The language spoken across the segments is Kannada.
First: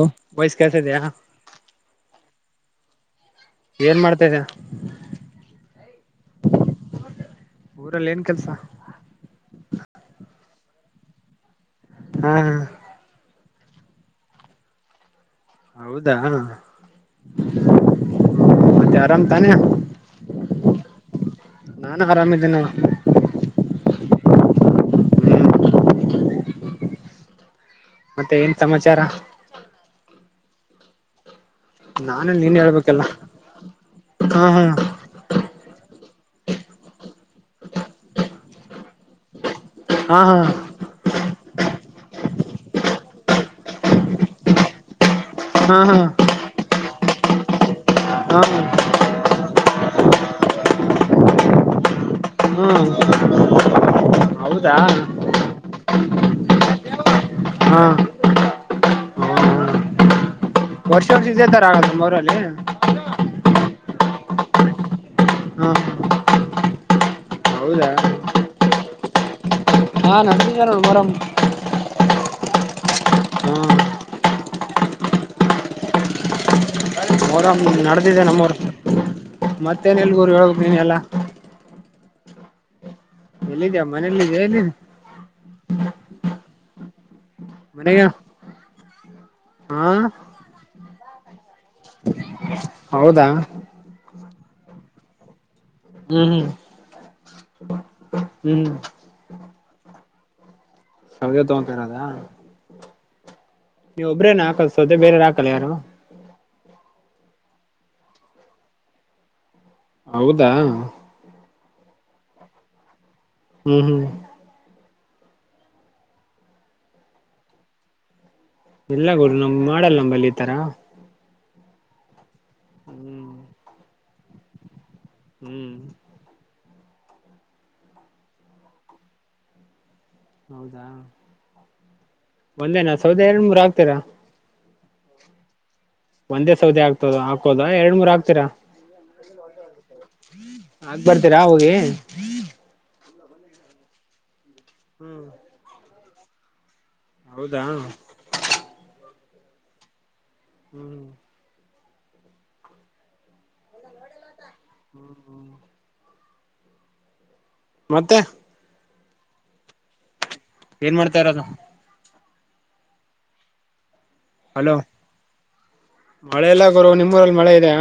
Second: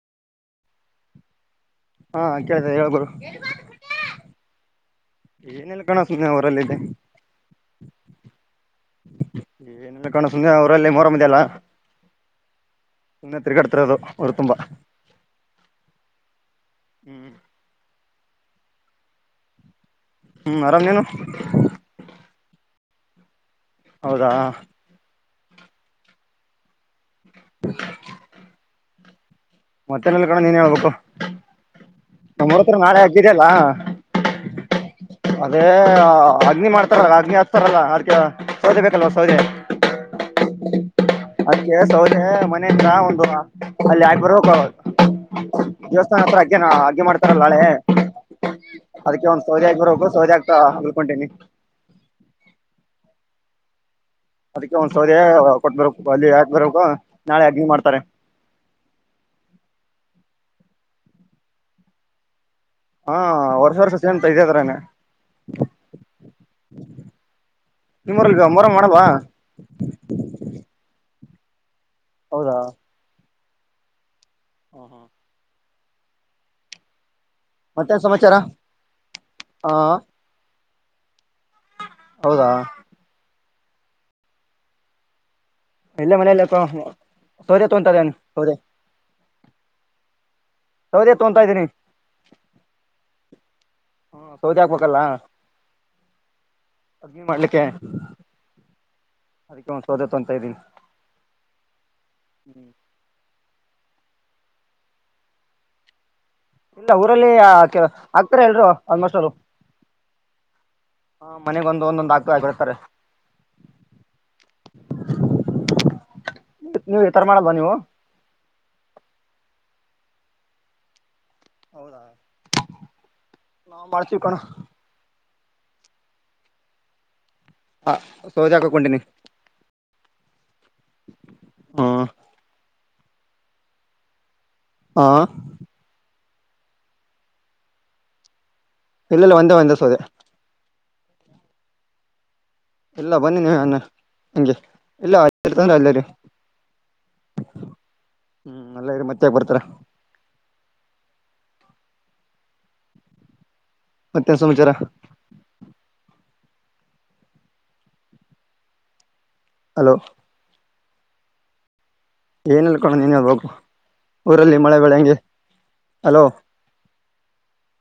ಹ ವಾಯ್ಸ್ ಕೇಳ್ತಾ ಇದೆಯಾ. ಹಾ ಕೇಳ್ತ ಹೇಳ್ಬೋರು. ಏನ್ ಮಾಡ್ತ ಇದೀಯಾ ಅಣ್ಣಾ. ಏನಿಲ್ಲ ಕಣೋ ಸುಮ್ನೆ ಊರಲಿದ್ದೆ. ಊರಲ್ಲಿ ಏನ್ ಕೆಲ್ಸ ಏನಲ್ಲ ಕಾಣ ಸುಂದ ಅವ್ರಲ್ಲೇ ಮೋರಮ್ಮದ ಅಲ್ಲ. ಹ್ಮ್ ಹ್ಮ. ತೀರ್ಗಾಡ್ತೀರೋದು ಊರ ತುಂಬಾ. ಹೌದಾ ಹ್ಮ್ ಮತ್ತೆ ಆರಾಮ್ ತಾನೆ. ಹ್ಮ್ ಆರಾಮ್ ನೀನು. ಇದನ್ನ. ಹೌದಾ. [inaudible] ಮತ್ತೆ ಏನ್ ಸಮಾಚಾರ. ಮತ್ತೆನಲ್ಲಿ ಕಣ ನೀನ್ ಹೇಳ್ಬೇಕು. ನಾನು ನೀನ್ ಹೇಳ್ಬೇಕಲ್ಲ [unintelligible] ಹಾ ಹಾ ಅದೇ ಅಗ್ನಿ ಮಾಡ್ತಾರಲ್ಲ ಅಗ್ನಿ ಹಾಕ್ತಾರಲ್ಲ ಆರ್ಕ ಸೌದೆ ಬೇಕಲ್ವಾ ಸೌದೆ. ಹಾ ಅದಕ್ಕೆ ಸೌದೆ ಮನೆ ಇಂದ ಒಂದು ಅಲ್ಲಿ ಆಗ್ಬರ ಅವ. ಹಾ ಹಾ ದೇವಸ್ಥಾನ ಹತ್ರ ಹಾಗಗ ಹಾಗಗ್ಗೆ ಮಾಡ್ತಾರಲ್ಲ ನಾಳೆ. [inaudible] ಸೌಜಿ ಆಗ್ಬರ ಒಬ್ರು ಸೌಜ ಆಗ್ತ ಅಲ್ಕೊೊಂಡೇನಿ. [inaudible] ಹೌದಾ ಅದಕ್ಕೆ ಒಂದ್ ಸೌದೆ ಕೊಟ್ಬರು ಅಲ್ಲಿ ಹಾಕ್ ಬರ್ು ನಾಳೆ ಆಗ್ಂಗ ಹಾ ಮಾಡ್ತಾರೆ. ವರ್ಷ ವರ್ಷ ಇದ್ದೇ ತಾರ ಆ ತುಂಬ ಅವರ ಅಲ್ಲಿ. ಹಾ ವರ್ಷ ವರ್ಷ ಸೇಂತ ಇದದಾರಾನ. ಹಾ ಹೌದಾ ನಿಮ್ಮೂರಲ್ಲಿ ಮೋರಂ ಮಾಡಲ್ವ. ಹಾ ನಡ್ದಿದೆ ನೋಡ್ ಮೊರಂ ಹೌದಾ. ಹ್ಮ್. ಹ್ಮ ಹಾ. ಹೋದ ಮತ್ತೇನ್ ನಡದಿದೆ ಸಮಾಚಾರ ನಮ್ಮೂರು ಹ ಮತ್ತೇನ್ ಇಲ್ಗೂರು ಹೇಳ ನೀನ್ ಎಲ್ಲ. ಹೌದಾ. ಎಲ್ಲ ಇದ್ಯಾ ಮನೇಲ್ಲ ಇದ ಎಲ್ಲಿ. ಎಲ್ಲ ಮನೆಯಲ್ಲ ಸೌದೆ ತೊಂತಾ ಇದೇನ ಸೌದೆ. ಹ. ಹೌದೇ ತೋಂತಾ ಇದ್ದೀನಿ. ಹೌದಾ. ಹ್ಮ ಸೌದಿ ಹಾಕ್ಬೇಕಲ್ಲ. ಹ್ಮ್ ಹ್ಮ್ ಮಾಡ್ಲಿಕ್ಕೆ ಹ್ಮ್ ಅದಕ್ಕೆ ಒಂದ ಸೌದೆ ತಕೊಂತೀನಿ ಸೌದೆ ತಕೊಂತೀರೋದ ನೀವ್ ಒಬ್ರೇನ ಹಾಕಲ್ಸೋದ ಬೇರೆಅವ್ರು ಹಾಕಲ್ಲ ಯಾರು ಇಲ್ಲ ಊರಲ್ಲಿ ಆಗ್ತಾರ ಎಲ್ರು ಆಲ್ಮೋಸ್ಟ್ ಅವರು ಹೌದಾ ಮನೆಗೊಂದು ಒಂದೊಂದು ಹಾಕ್ತ ಆಡ್ತಾರೆ ಹ್ಮ್ ಹ್ಮ್ ನೀವು ಈ ತರ ಮಾಡಲ್ವಾ ನೀವು ಎಲ್ಲ ಗುರು ನಮ್ ಮಾಡಲ್ಲ ನಂಬಲ್ಲಿ ಈ ತರ ಹೌದಾ ಹ್ಮ್ ನಾವ್ ಮಾಡ್ತೀವಿ ಕಣೋ ಹ್ಮ್ ಹಾ ಸೌದೆ ಹಾಕಕೊಂಟಿನಿ ಹೌದಾ ಹಾ ಒಂದೇನಾ ಸೌದೆ ಎರಡ್ ಮೂರ್ ಆಗ್ತೀರಾ ಹಾ ಒಂದೇ ಸೌದೆ ಆಗ್ತದ ಹಾಕೋದ ಎರಡ್ ಮೂರ್ ಆಗ್ತೀರಾ ಇಲ್ಲ ಇಲ್ಲ ಒಂದೆ ಒಂದೇ ಸೌದೆ ಹಾಕ್ ಬರ್ತೀರಾ ಹೋಗಿ ಇಲ್ಲ ಬನ್ನಿ ನೀ ಅನ್ನ ಹಗೆ ಹ್ಮ್ ಇಲ್ಲಂದ್ರೆ ಅಲ್ಲ ಹೌದಾ ಹ್ಮ್ ಇರಿ ಮತ್ತೆ ಯಾಕೆ ಬರ್ತೀರಾ ಹ್ಮ್ ಮತ್ತೇನ್ ಸಮಾಚಾರ ಹ್ಮ್ ಹ್ಮ್ ಮತ್ತೆ ಹಲೋ ಏನ್ ಮಾಡ್ತಾಇರದು ಏನಿಲ್ಲ ಕಣೋ ನೀನೇ ಹೇಳಬೇಕು ಹಲೋ ಹಲೋ ಮಳೆ ಎಲ್ಲ ಗುರು ನಿಮ್ಮೂರಲ್ಲಿ ಮಳೆ ಇದಿಯಾ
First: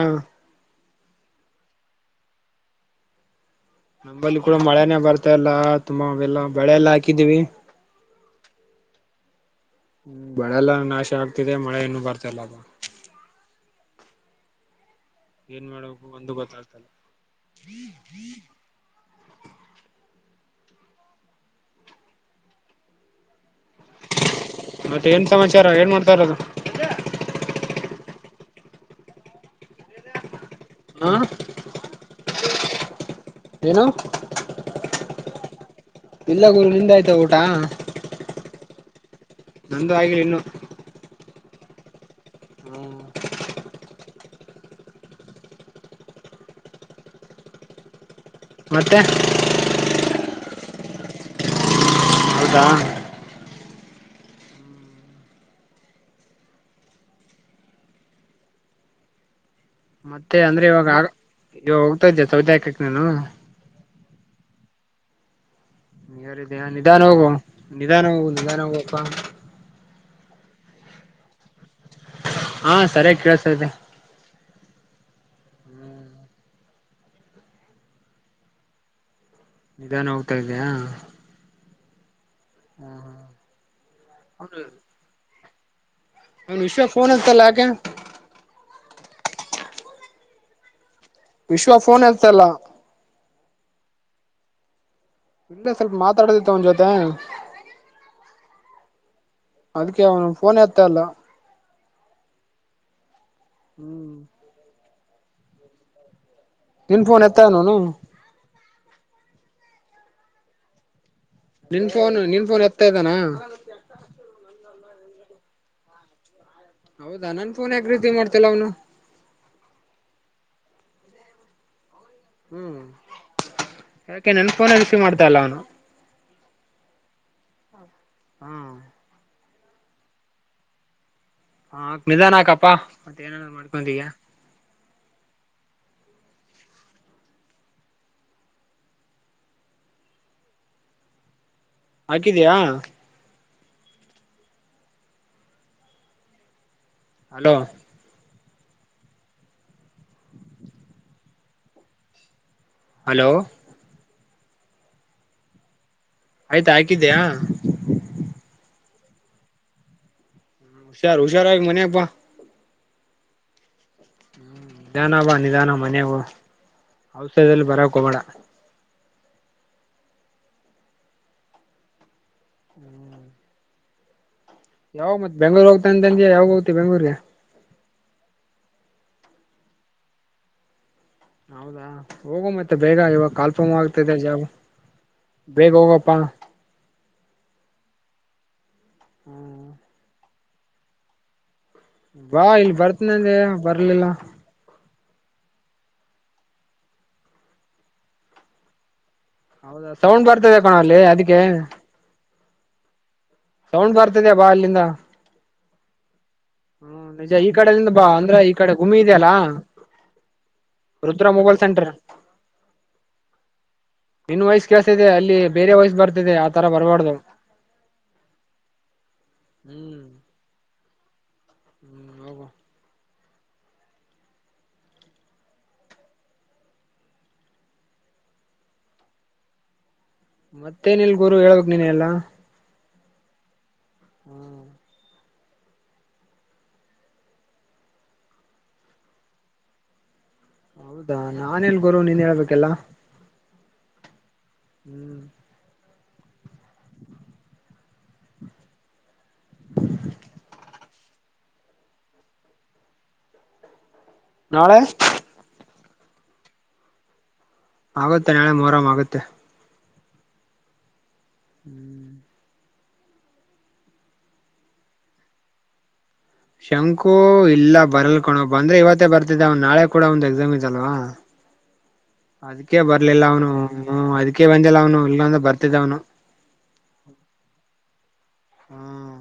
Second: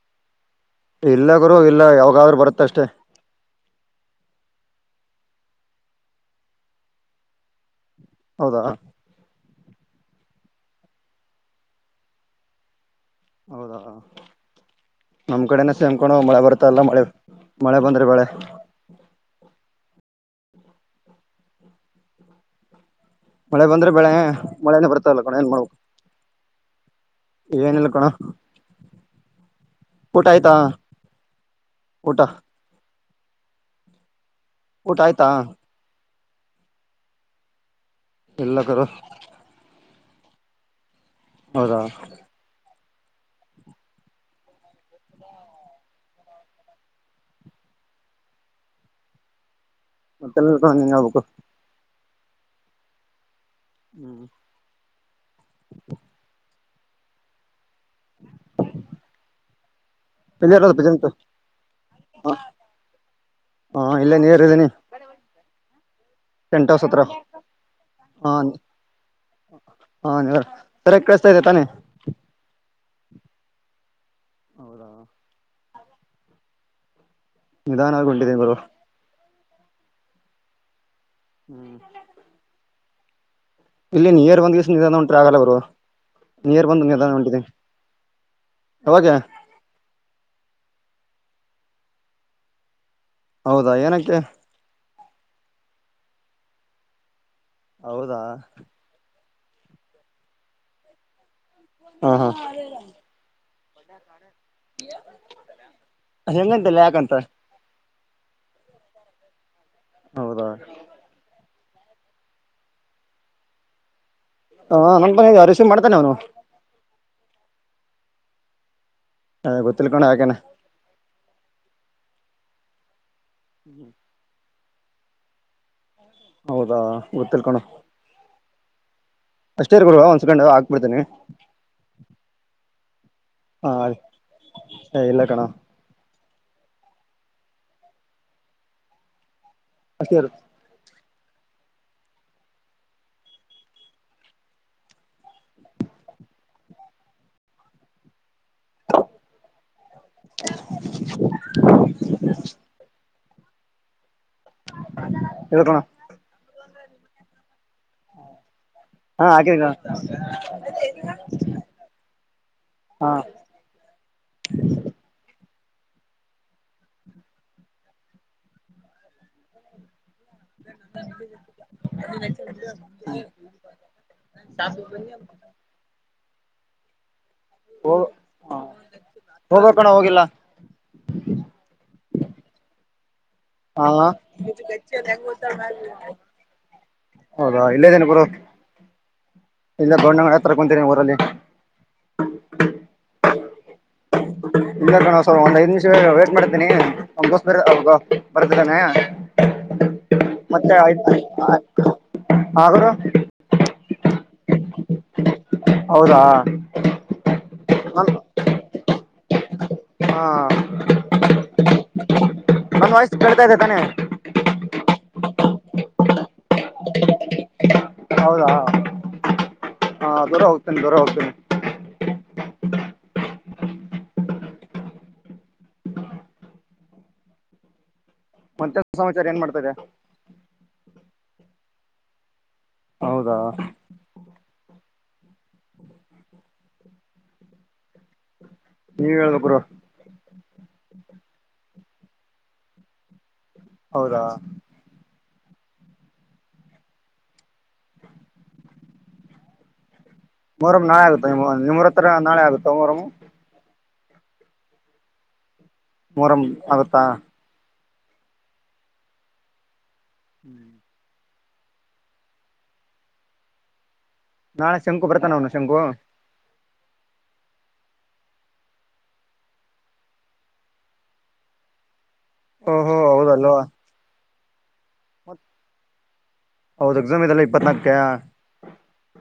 ಇಲ್ಲಗರು ಇಲ್ಲ ಯಾವಾಗಾದ್ರರು ಬರುತ್ತ ಅಷ್ಟೇ ನಂಬಲ್ಲಿ ಕೂಡ ಮಳೆನೇ ಬರ್ತಲ್ಲ ತುಂಬ ಎಲ್ಲಾ ಬೆಳೆ ಎಲ್ಲಾ ಹಾಕಿದೀವಿ ಹೌದಾ ಹ್ಮ ಬೆಳೆಲ್ಲನಾಶ ಆಗ್ತಿದೆ ಮಳೆ ಇನ್ನು ಬರ್ತಲ್ಲ ಅದು ಹೌದಲ್ಲ ನಮ್ ಏನ್ ಕಡೆನ ಸೇಮ್ ಮಾಡ್ಬೇಕು ಕಣೋ ಒಂದು ಮಳೆ ಬರ್ತ ಇಲ್ಲ ಗೊತ್ತಾಗ್ತಲ್ಲ ಮಳೆ ಮಳೆ ಬಂದ್ರೆ ಬೆಳೆ ಮಳೆ ಬಂದ್ರೆ ಬೆಳೆ ಮಳೆನೇ ಮತ್ತೆ ಬರ್ತಾ ಇಲ್ಲ ಏನ್ ಕಣೋ ಸಮಾಚಾರ ಮಾಡ್ಬೇಕು ಏನ್ ಮಾಡ್ತ ಇರೋದು ಏನಿಲ್ಲ ಕಣೋ ಊಟ ಆಯ್ತಾ ಹಾ ಊಟ ಏನು ಊಟ ಆಯ್ತಾ ಇಲ್ಲಗುರು ನಿಂದ ಆಯ್ತ ಊಟ ಎಲ್ಲ ಕಡೆ ನಂದು ಆಗಿಲಿ ಇನ್ನು ಹೌದಾ ಮತ್ತೆ ಮತ್ತೆ ನೀನೇ ಹೇಳಬೇಕು ಹೌದ ಹ್ಮ್ [unintelligible] ಮತ್ತೆ ಎಲ್ಲಿ ಅಂದ್ರೆ ಇರೋದು ಇವಾಗ ಆ ಪ್ರೆಸೆಂಟ್ ಇವಾಗ ಹೋಗ್ತಾ ಇದೆಯ ಸೌದೆ ಅಕೋಕೆ ನೀನು ಇಲ್ಲ ನೀರಯಿದಿನಿ ನಿಯರ್ ಇದೀವಿ ನಿಧಾನ ಹೋಗು ನಿಧಾನ ಹೋಗ ಹಾ ನಿಧಾನ ಹೋಗಪ್ಪಾ. ಸರಾಗಿ ಕಳಿಸತಾ ಇದೆ ತಾನೇ, ಹಾ ಸರಿಯಾಗಿ ಕೇಳ್ಸ್ತಾದೆ. ಹೌದ. ನಿಧಾನ ಆಗ್ ಹೊಂಟಿದ್ದೀನಿ ಗುರು. ನಿಧಾನ ಹೋಗ್ತಾ ಇದಿಯಾ. [inaudible] ಹಾ, ಹಾ ಇಲ್ಲಿ ನೀಯರ್ ಬಂದ ನೀ ಉಂಟ್ರ ಆಗಲ್ಲ ಅವರು. ಅವನು ನಿಯರ್ ಬಂದು ವಿಶ್ವ ಫೋನ್ ನಿಧಾನ್ ಹಚ್ಚಲ್ಲ ಹೊಂಟಿದೀನಿ. ಯಾಕೆ ಯಾವಾಗೆ ವಿಶ್ವ ಫೋನ್ ಹಳ್ತಲ್ಲ. ಹೌದಾ ಏನಕ್ಕೆ. ಇಲ್ಲೆ ಸ್ವಲ್ಪ ಮಾತಾಡೋದತ್ತು ಅವನ್ ಜೊತೆ. ಹೌದಾ, ಅದಕ್ಕೆ ಅವನು ಫೋನ್ ಎತ್ತ ಇಲ್ಲ. ಹಾ, ಹಾ ಹ್ಮ್. [unintelligible] ನಿನ್ ಯಾಕಂತ ಫೋನ್ ಎತ್ತ ಅವನು ಹೌದಾ, ನಿನ್ ಫೋನ್ ನಿನ್ ಫೋನ್ ಎತ್ತ ಇದ್ದಾನ. ಹ [unintelligible] ರೆಸಿವ್ ಮಾಡ್ತಾನೆ ಅವನು ಹೌದಾ ನನ್ ಫೋನ್ ಯಾಕ ರಿಸೀವ್ ಮಾಡ್ತಲ್ಲ ಅವ್ನು. ಹಗೊತಿಲ್ಲ ಕಣೋ ಯಾಕ್ ಏನ್. ಹ್ಮ್ ಯಾಕೆ ನನ್ ಫೋನೇ ರಿಸೀವ್ ಮಾಡ್ತಲ್ಲ ಅವನು. ಹೌದಾ ಗೊತ್ತಿಲ್ಲ ಕಣೋ. ಹಾ, ಅಷ್ಟೇ ಇರ್ ಗುರು ಒಂದ್ ಸೆಕೆಂಡ್ ಹಾಕ್ ಬಿಡ್ತನಿ. ಹಾ ನಿಧಾನ ಆಕಪ್ಪಾ ಮತ್ತೆ ಏನ್ ಅನ್ ಹಾ ಮಾಡ್ಕೊಂತೀಯ. ಇಲ್ಲ ಕಣೋ [unintelligible] ಹಾಕಿದಿಯಾ, ಹಲೋ, [unintelligible] ಹಲೋ, [unintelligible] ಆಯ್ತಾ ಹಾಕಿದಿಯ. ಹಾ ಹಾಕಿದಿನಿ [unintelligible] ಹುಷಾರ್ ಹುಷಾರಾಗಿ ಮನೆಗ್ ಬಾ. ಹಾ, ಹ್ಮ್ ನಿಧಾನ ಬಾ ನಿಧಾನ ಮನೆಗ ಔಷದಲ್ಲಿ ಬರಕ್ ಹೋಗ್ಬೇಡ. [unintelligible] ಯಾವಾಗ ಮತ್ ಬೆಂಗ್ಳೂರ್ ಹೋಗ್ತ ಅಂತಂದಿ ಯಾವಾಗ ಹೋಗತಿ ಬೆಂಗಳೂರ್ಗಿ. ಹೋಗ ಹ ಹೋಗಬೇಕಣ ಹೋಗಿಲ್ಲ. ಹೌದಾ ಹೋಗೋ ಮತ್ತೆ ಬೇಗ ಇವಾಗ. ಕಲ್ಪಮ ಹಾ ಆಗ್ತದೆ ಜಾಬ್ ಬೇಗ ಹೋಗಪ್ಪ. ಹೌದಾ ಇಲ್ಲೇದೇನಿ ಗುರು. ಹ್ಮ, ಇಲ್ಲ ಗೌಣ ತರಕೊಂತೀರಿ ಕುಂತೀನಿ ಊರಲ್ಲಿ. ಬಾ ಇಲ್ಲಿ ಬರ್ತನಂದಿ ಏನ್ ಬರ್ಲಿಲ್ಲ. ಇಲ್ಲ ಕಣೊ ಒಂದ್ ಐದ ನಿಮಿಷ ವೇಟ್ ಮಾಡ್ತೇನಿ ನಮ್ಮ ದೋಸ್ತ ಬ ಬರ್ತದಾನೆ. ಹೌದಾ ಸೌಂಡ್ ಬರ್ತದೆ ಕಣೊ ಅಲ್ಲಿ ಅದಕ್ಕೆ. ಹಾ ಗುರು ಸೌಂಡ್ ಬರ್ತದೆ ಬಾ ಅಲ್ಲಿಂದ ಹೌದಾ ಹ್ಮ ನಿಜ ಈ ಕಡಿಂದ ಬಾ ನನ್ ಅಂದ್ರೆ ಈ ಕಡೆ ಗೂಮಿ ಇದೆಯಲ್ಲಾ ಹಾ ರುದ್ರಾ ಮೊಬೈಲ್ ಸೆಂಟರ್ ನನ್ ವಾಯ್ಸ್ ಕೇಳ್ತಾ ಇದೆ ತಾನೆ ನಿನ್ ವಯಸ ಕೇಳಸ್ತಿದೆ ಅಲ್ಲಿ ಬೇರೆ ವಯಸ್ ಬರ್ತಿದೆ ಆತರ ಬರಬಾರ್ದು ಹೌದಾ ಹಾ ದೂರ ಹೋಗ್ತೇನೆ ದೂರ ಹೋಗ್ತೇನೆ ಹ್ಮ್ ಹೋಗು ಮತ್ತೆ ಏನ್ ಸಮಾಚಾರ ಏನ್ ಮಾಡ್ತದೆ ಮತ್ತೇನಲ್ ಗುರು ಹೇಳ್ಬಕ್ ನೀನೆ ಎಲ್ಲಾ ಹೌದಾ ಹ್ಮ್ [inaudible] ನೀವ್ ಹೇಳ್ಬೇಕ ಗುರು ಹೌದಾ ನಾನ ಎನ ಗುರು ನೀನ್ ಹೇಳ್ಬೇಕಲ್ಲ ಹೌದಾ ಹ್ಮ್ [inaudible] ಮೊರಂ ನಾಳೆ ಆಗುತ್ತೆ ನಿಮೂರ ಹತ್ರ ನಾಳೆ ಆಗುತ್ತೆ ಮರಮ ನಾಳೆ ಮೊರಂ ಆಗತ್ತಾ ಆಗುತ್ತೆ ನಾಳೆ ಮೋರಾಮ್ ಆಗುತ್ತೆ ಹ್ಮ್ ಹ್ಮ್ ನಾಳೆ ಶಂಕು ಬರ್ತಾನ ಅವನು ಶಂಕು ಶಂಕು ಇಲ್ಲ ಬರಲ್ಕಣ ಬಂದ್ರೆ ಇವತ್ತೇ ಬರ್ತಿದ್ದ ಅವನ್ ನಾಳೆ ಕೂಡ ಒಂದ್ ಎಕ್ಸಾಮ್ ಇದೆಲ್ವಾ ಅದಕ್ಕೆೇ ಓಹೋ ಬರ್ಲಿಲ್ಲ ಅವನು ಹೌದಲ್ವಾ ಅದಕ್ಕೆ ಬಂದ ಹೌದು ಎಕ್ಸಮ್ ಇದೆಲ್ಲ ಇಪ್ಪತ್ನಾಕ ಹ್ಮ್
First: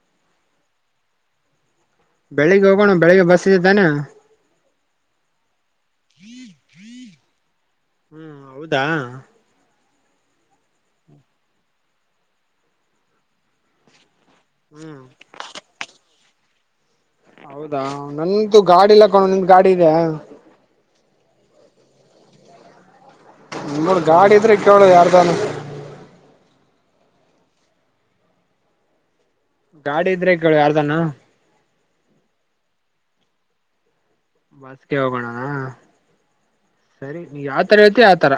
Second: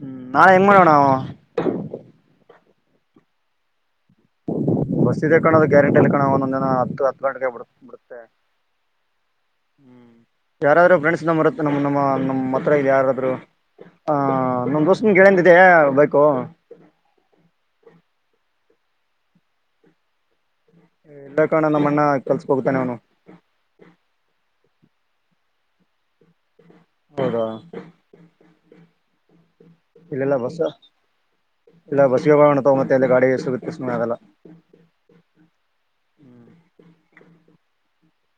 ಹ್ಮ್ ನಾಳೆ ಎಂಗಮಾಡಣಾವ ಬೆಳಿಗ್ಗೆ ಹೋಗೋಣ ಬೆಳಿಗ್ಗೆ ಬಸ್ಇದೆ ತಾನೆ ಬಸ್ ಇದೆ ಕಣೋ ಗ್ಯಾರಂಟಿಇಲ್ಲ ಕಣೊ ಒಂದೊಂದ್ ದಿನ ಹತ್ತು ಹತ್ತು ಗಂಟೆಗೆ ಬಿ ಬಿಡತ್ತೆ ಹ್ಮ್ ಹೌದಾ ಹ್ಮ್ ಯಾರಾದರೂ ಫ್ರೆಂಡ್ಸ್ನ ಬರುತ್ ನಮ್ಮ್ ನಮ್ಮ ನಮ್ಮ್ ಹತ್ರ ಇಲ್ಲಿ ಯಾರಾದ್ರು ಹ ನಮ ದೋಸ್ ಗೆಳೆಯಂದಿದೆ ಬೈಕು ಹೌದಾ ನಂದು ಗಾಡಿಲ್ಲ ಕಣೊ ನಿಂದು ಗಾಡಿ ಇದೆ ಇಲ್ಲಾ ಕಾಣೊ ನಮ್ಮ ಅಣ್ಣ ಕಲ್ಸ ಹೋಗ್ತಾನೆ ಅವನು ನಿಮ್ಮೋರ ಗಾಡಿ ಇದ್ರೆ ಕೇಳ ಯಾರ್ದಾನು ಹೌದಾ ಗಾಡಿ ಇದ್ರೆ ಇಲ್ಲೆಲ್ಲ ಕೇಳ್ ಬಸ್ ಯಾರ್ದಾನ ಇಲ್ಲ ಬಸ್ಸಗೆೋಗಣಾವ ಮತ್ತೆ ಎಲ್ಲಿ ಗಾಡಿ ಸಿಗುತ್ತ ಸುಮ್ ಆಗಲ್ಲ ಬಸ್ಗೆ ಹೋಗೋಣ ಸರಿ ನೀ ಯಾವತರ ಹೇಳ್ತಿ ಆತರ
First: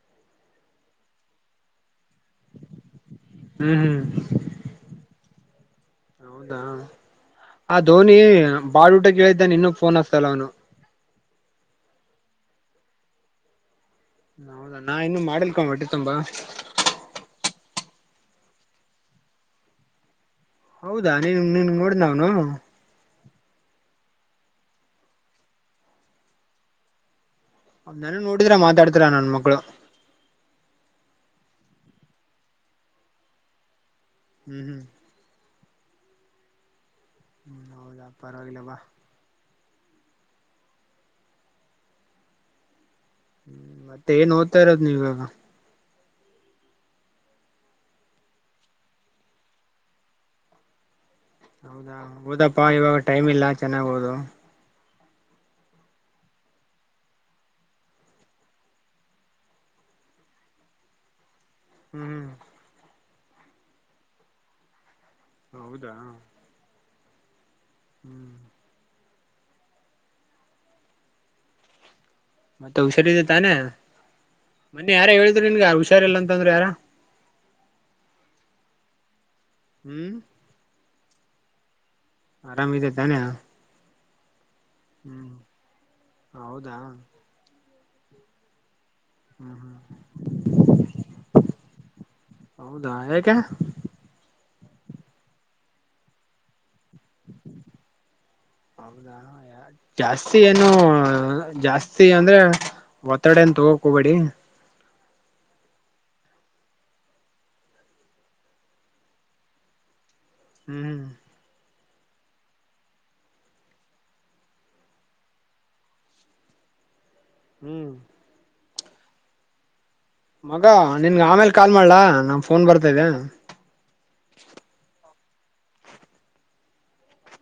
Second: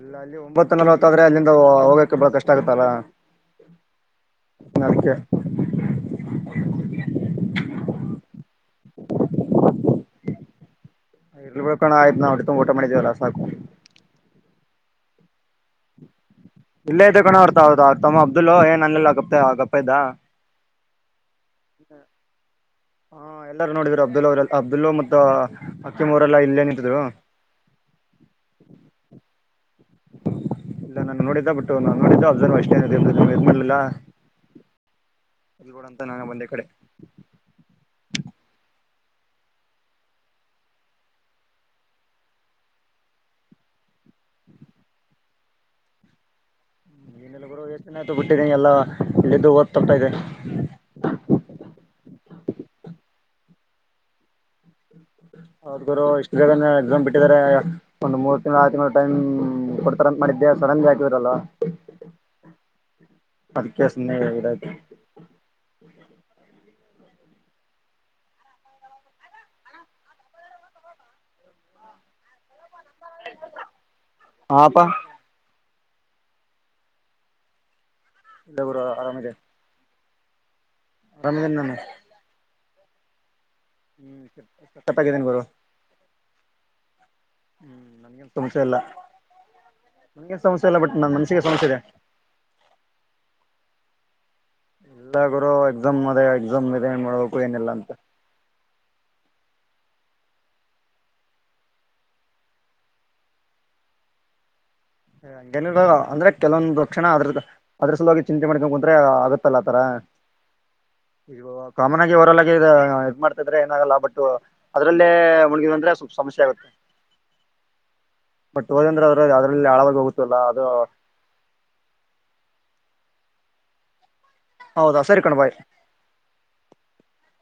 ಇಲ್ಲ ಅಲ್ಲಿ ಒಂಬತ್ತುನ ನೋತಾದ್ರೆ ಅಲ್ಲಿಂದ ಹೋಗಕ್ಕೆ ಬಾಳ ಕಷ್ಟ ಆಗತಾರ ಹ್ಮ್ ಹ್ಮ್ ಹೌದಾ ಆ ಧೋನಿ ಬಾಳ್ ಊಟ ಕೇಳಿದ್ದ ಇನ್ನ ಫೋನ್ ಅಚ್ಚತಿಲ್ಲ ಅವನು ಇರ್ಲ್ ಬಿಳ್ಕಣ ಆಯ್ತ ನಾವುಇಬ್ರು ಊಟ ಮಾಡಿದೇವಲ್ಲ ಸಾಕು ಹೌದಾ ನಾ ಇನ್ನುೂ ಮಾಡಿಲ್ಕೊ್ಬಟ್ಟ ತುಂಬಾ ಇಲ್ಲೇ ಇ ಕಣೋ ಬರ್ತ ಅವ ತಮ್ಮ ಅಬ್ದುಲ್ ಏನ್ ಅನ್ನಿಲ್ಲ ಗಪ್ತ ಆ ಗಪ್ಪ ಇದ್ದ ಹೌದಾ ನೀನ್ ನೀನ್ ನೋಡ ನಾವನು ಹಾ ಎಲ್ಲಾರು ನೋಡಿದ್ರು ಅಬ್ದುಲ್ಲ ಅವರೆಲ್ಲ ಅಬ್ದುಲ್ಲ ಮತ್ತ ಅಕ್ಕಿಂ ಅವರೆಲ್ಲ ಇಲ್ಲೇ ನಿಂತಿದ್ರು ನಾನು ನೋಡಿದ್ರ ಮಾತಾಡ್ತೀರ ನನ್ ಮಕ್ಳು ಇಲ್ಲ ನಾನು ನೋಡಿದ್ದ ಬಿಟ್ಟು ನಾನ್ ನೋಡಿದ್ದ ಅಬ್ರ್ ಅಷ್ಟೇ ಇದ ಮಾಡ್ಲಿಲ್ಲ ಹ್ಮ್ ಹ್ಮ್ ಅಲ್ಗೋಡ ಅಂತ ನಾನ ಬಂದೆ ಈ ಕಡೆ ಹ್ಮ್ ಹೌದಾ ಪರವಾಗಿಲ್ಲವಾ ಹ್ಮ್ ಮತ್ತೆ ಏನ್ ಓದ್ತಾ ಇರೋದ್ ನೀವ ಇವಾಗ ಗುರು ಎಷ್ಟನೆ ಆಯ್ತು ಬಿಟ್ಟಿದ್ದಿ ಎಲ್ಲಾ ಎದ್ದು ಓದ್ ತದೆ ಹೌದಾ ಹೌದಪ್ಪಾ ಇವಾಗ ಟೈಮ್ ಇಲ್ಲ ಚೆನ್ನಾಗ್ ಹದು ಹದರು ಇಷ್ಟ ಎಕ್ಸಾಮ್ ಬಿಟ್ಟಿದ್ದಾರೆ ಒಂದ್ ಮೂರ್ ತಿಂಗಳು ಆ ತಿಂಗಳು ಟೈಮ್ ಕೊಡ್ತಾರ ಮಾಡಿದ್ದೆ ಸಡನ್ಗೆ ಆಗಿದರಲ್ಲ ಹ್ಮ್ ಅದಕಸ ನಯ್ತು ಹೌದಾ ಹ್ಮ್ ಮತ್ತೆ ಹುಷಾರಿದೆ ತಾನೆ ಹಾಪ ಮನ್ನೆ ಯಾರ ಹೇಳಿದ್ರು ನಿನ್ಗೆ ಹಷ ಉಷರ್ ಇಲ್ಲ ಅಂತಂದ್ರೆ ಯಾರ ಇಲ್ಲ ಬ್ರೋ ಆರಾಮದೆ ಹ್ಮಞ ರಮದ ನಮ ಆರಾಮಿದೆ ತಾನೆ ಹ್ಮ್ ಸ ಹ್ಮ್ ಹೌದಾ ಹ್ಮ್ ನನ್ಗನ್ ಸಮಸ್ಯೆ ಇಲ್ಲ ಹ್ಮ್ ಹ್ಮ್ ನನ್ಗೇನ್ ಸಮಸ್ಯೆ ಇಲ್ಲ ಬಟ್ ನನ್ ಮನ್ಸಿಗೆ ಸಮಸ್ಯೆ ಇದೆ ಹೌದಾ ಯಾಕೆ ಎಲ್ಲ ಗುರು ಎಕ್ಸಾಮ್ ಅದ ಎಕ್ಸಾಮ್ ಮ ಏನ್ ಮಾಡ್ಬೇಕು ಏನಿಲ್ಲ ಅಂತ ಹೌದಾ ಜಾಸ್ತಿ ಏನು ಜಾಸ್ತಿ ಅಂದ್ರೆ ಒತ್ತಡೆ ಎಂತು ಹೋಗಕ್ ಹಬೇಡಿ ನ ಅಂದ್ರೆ ಕೆಲವೊಂದು್ ಕ್ಷಣ ಅದ್ರ ಅದರ್ಸದೋಗ ಚಿಂತೆ ಮಾಡ್ಕೊಂಡ ಕುಂದ್ರೆ ಆಗತ್ತಲ್ಲ ಆತರ ಹ್ಮ್ ಈಗ ಕಾಮನ್ ಆಗಿ ಅವರಲ್ಲಾಗಿ ಇದ್ ಮಾಡ್ತಿದ್ರೆ ಏನಾಗಲ್ಲ ಬಟ್ ಅದ್ರಲ್ಲೇ ಮುಣುಗಿದ್ ಅಂದ್ರೆ ಸ್ವಲ್ಪ ಸಮಸ್ಯೆ ಆಗುತ್ತೆ ಹ್ಮ್ ಬಟ್ಟ ಹೋದಂದ್ರೆದ್ರಲ್ಲಿ ಮಗ ನಿನ್ಗೆ ಆಮೇಲ್ ಕಾಲ್ ಮಾಡ್ಲಾ ನಮ ಫೋನ್ ಬರ್ತದೆ ಹೌದಾ ಸರಿ ಕಣು ಬಾಯ್ [inaudible]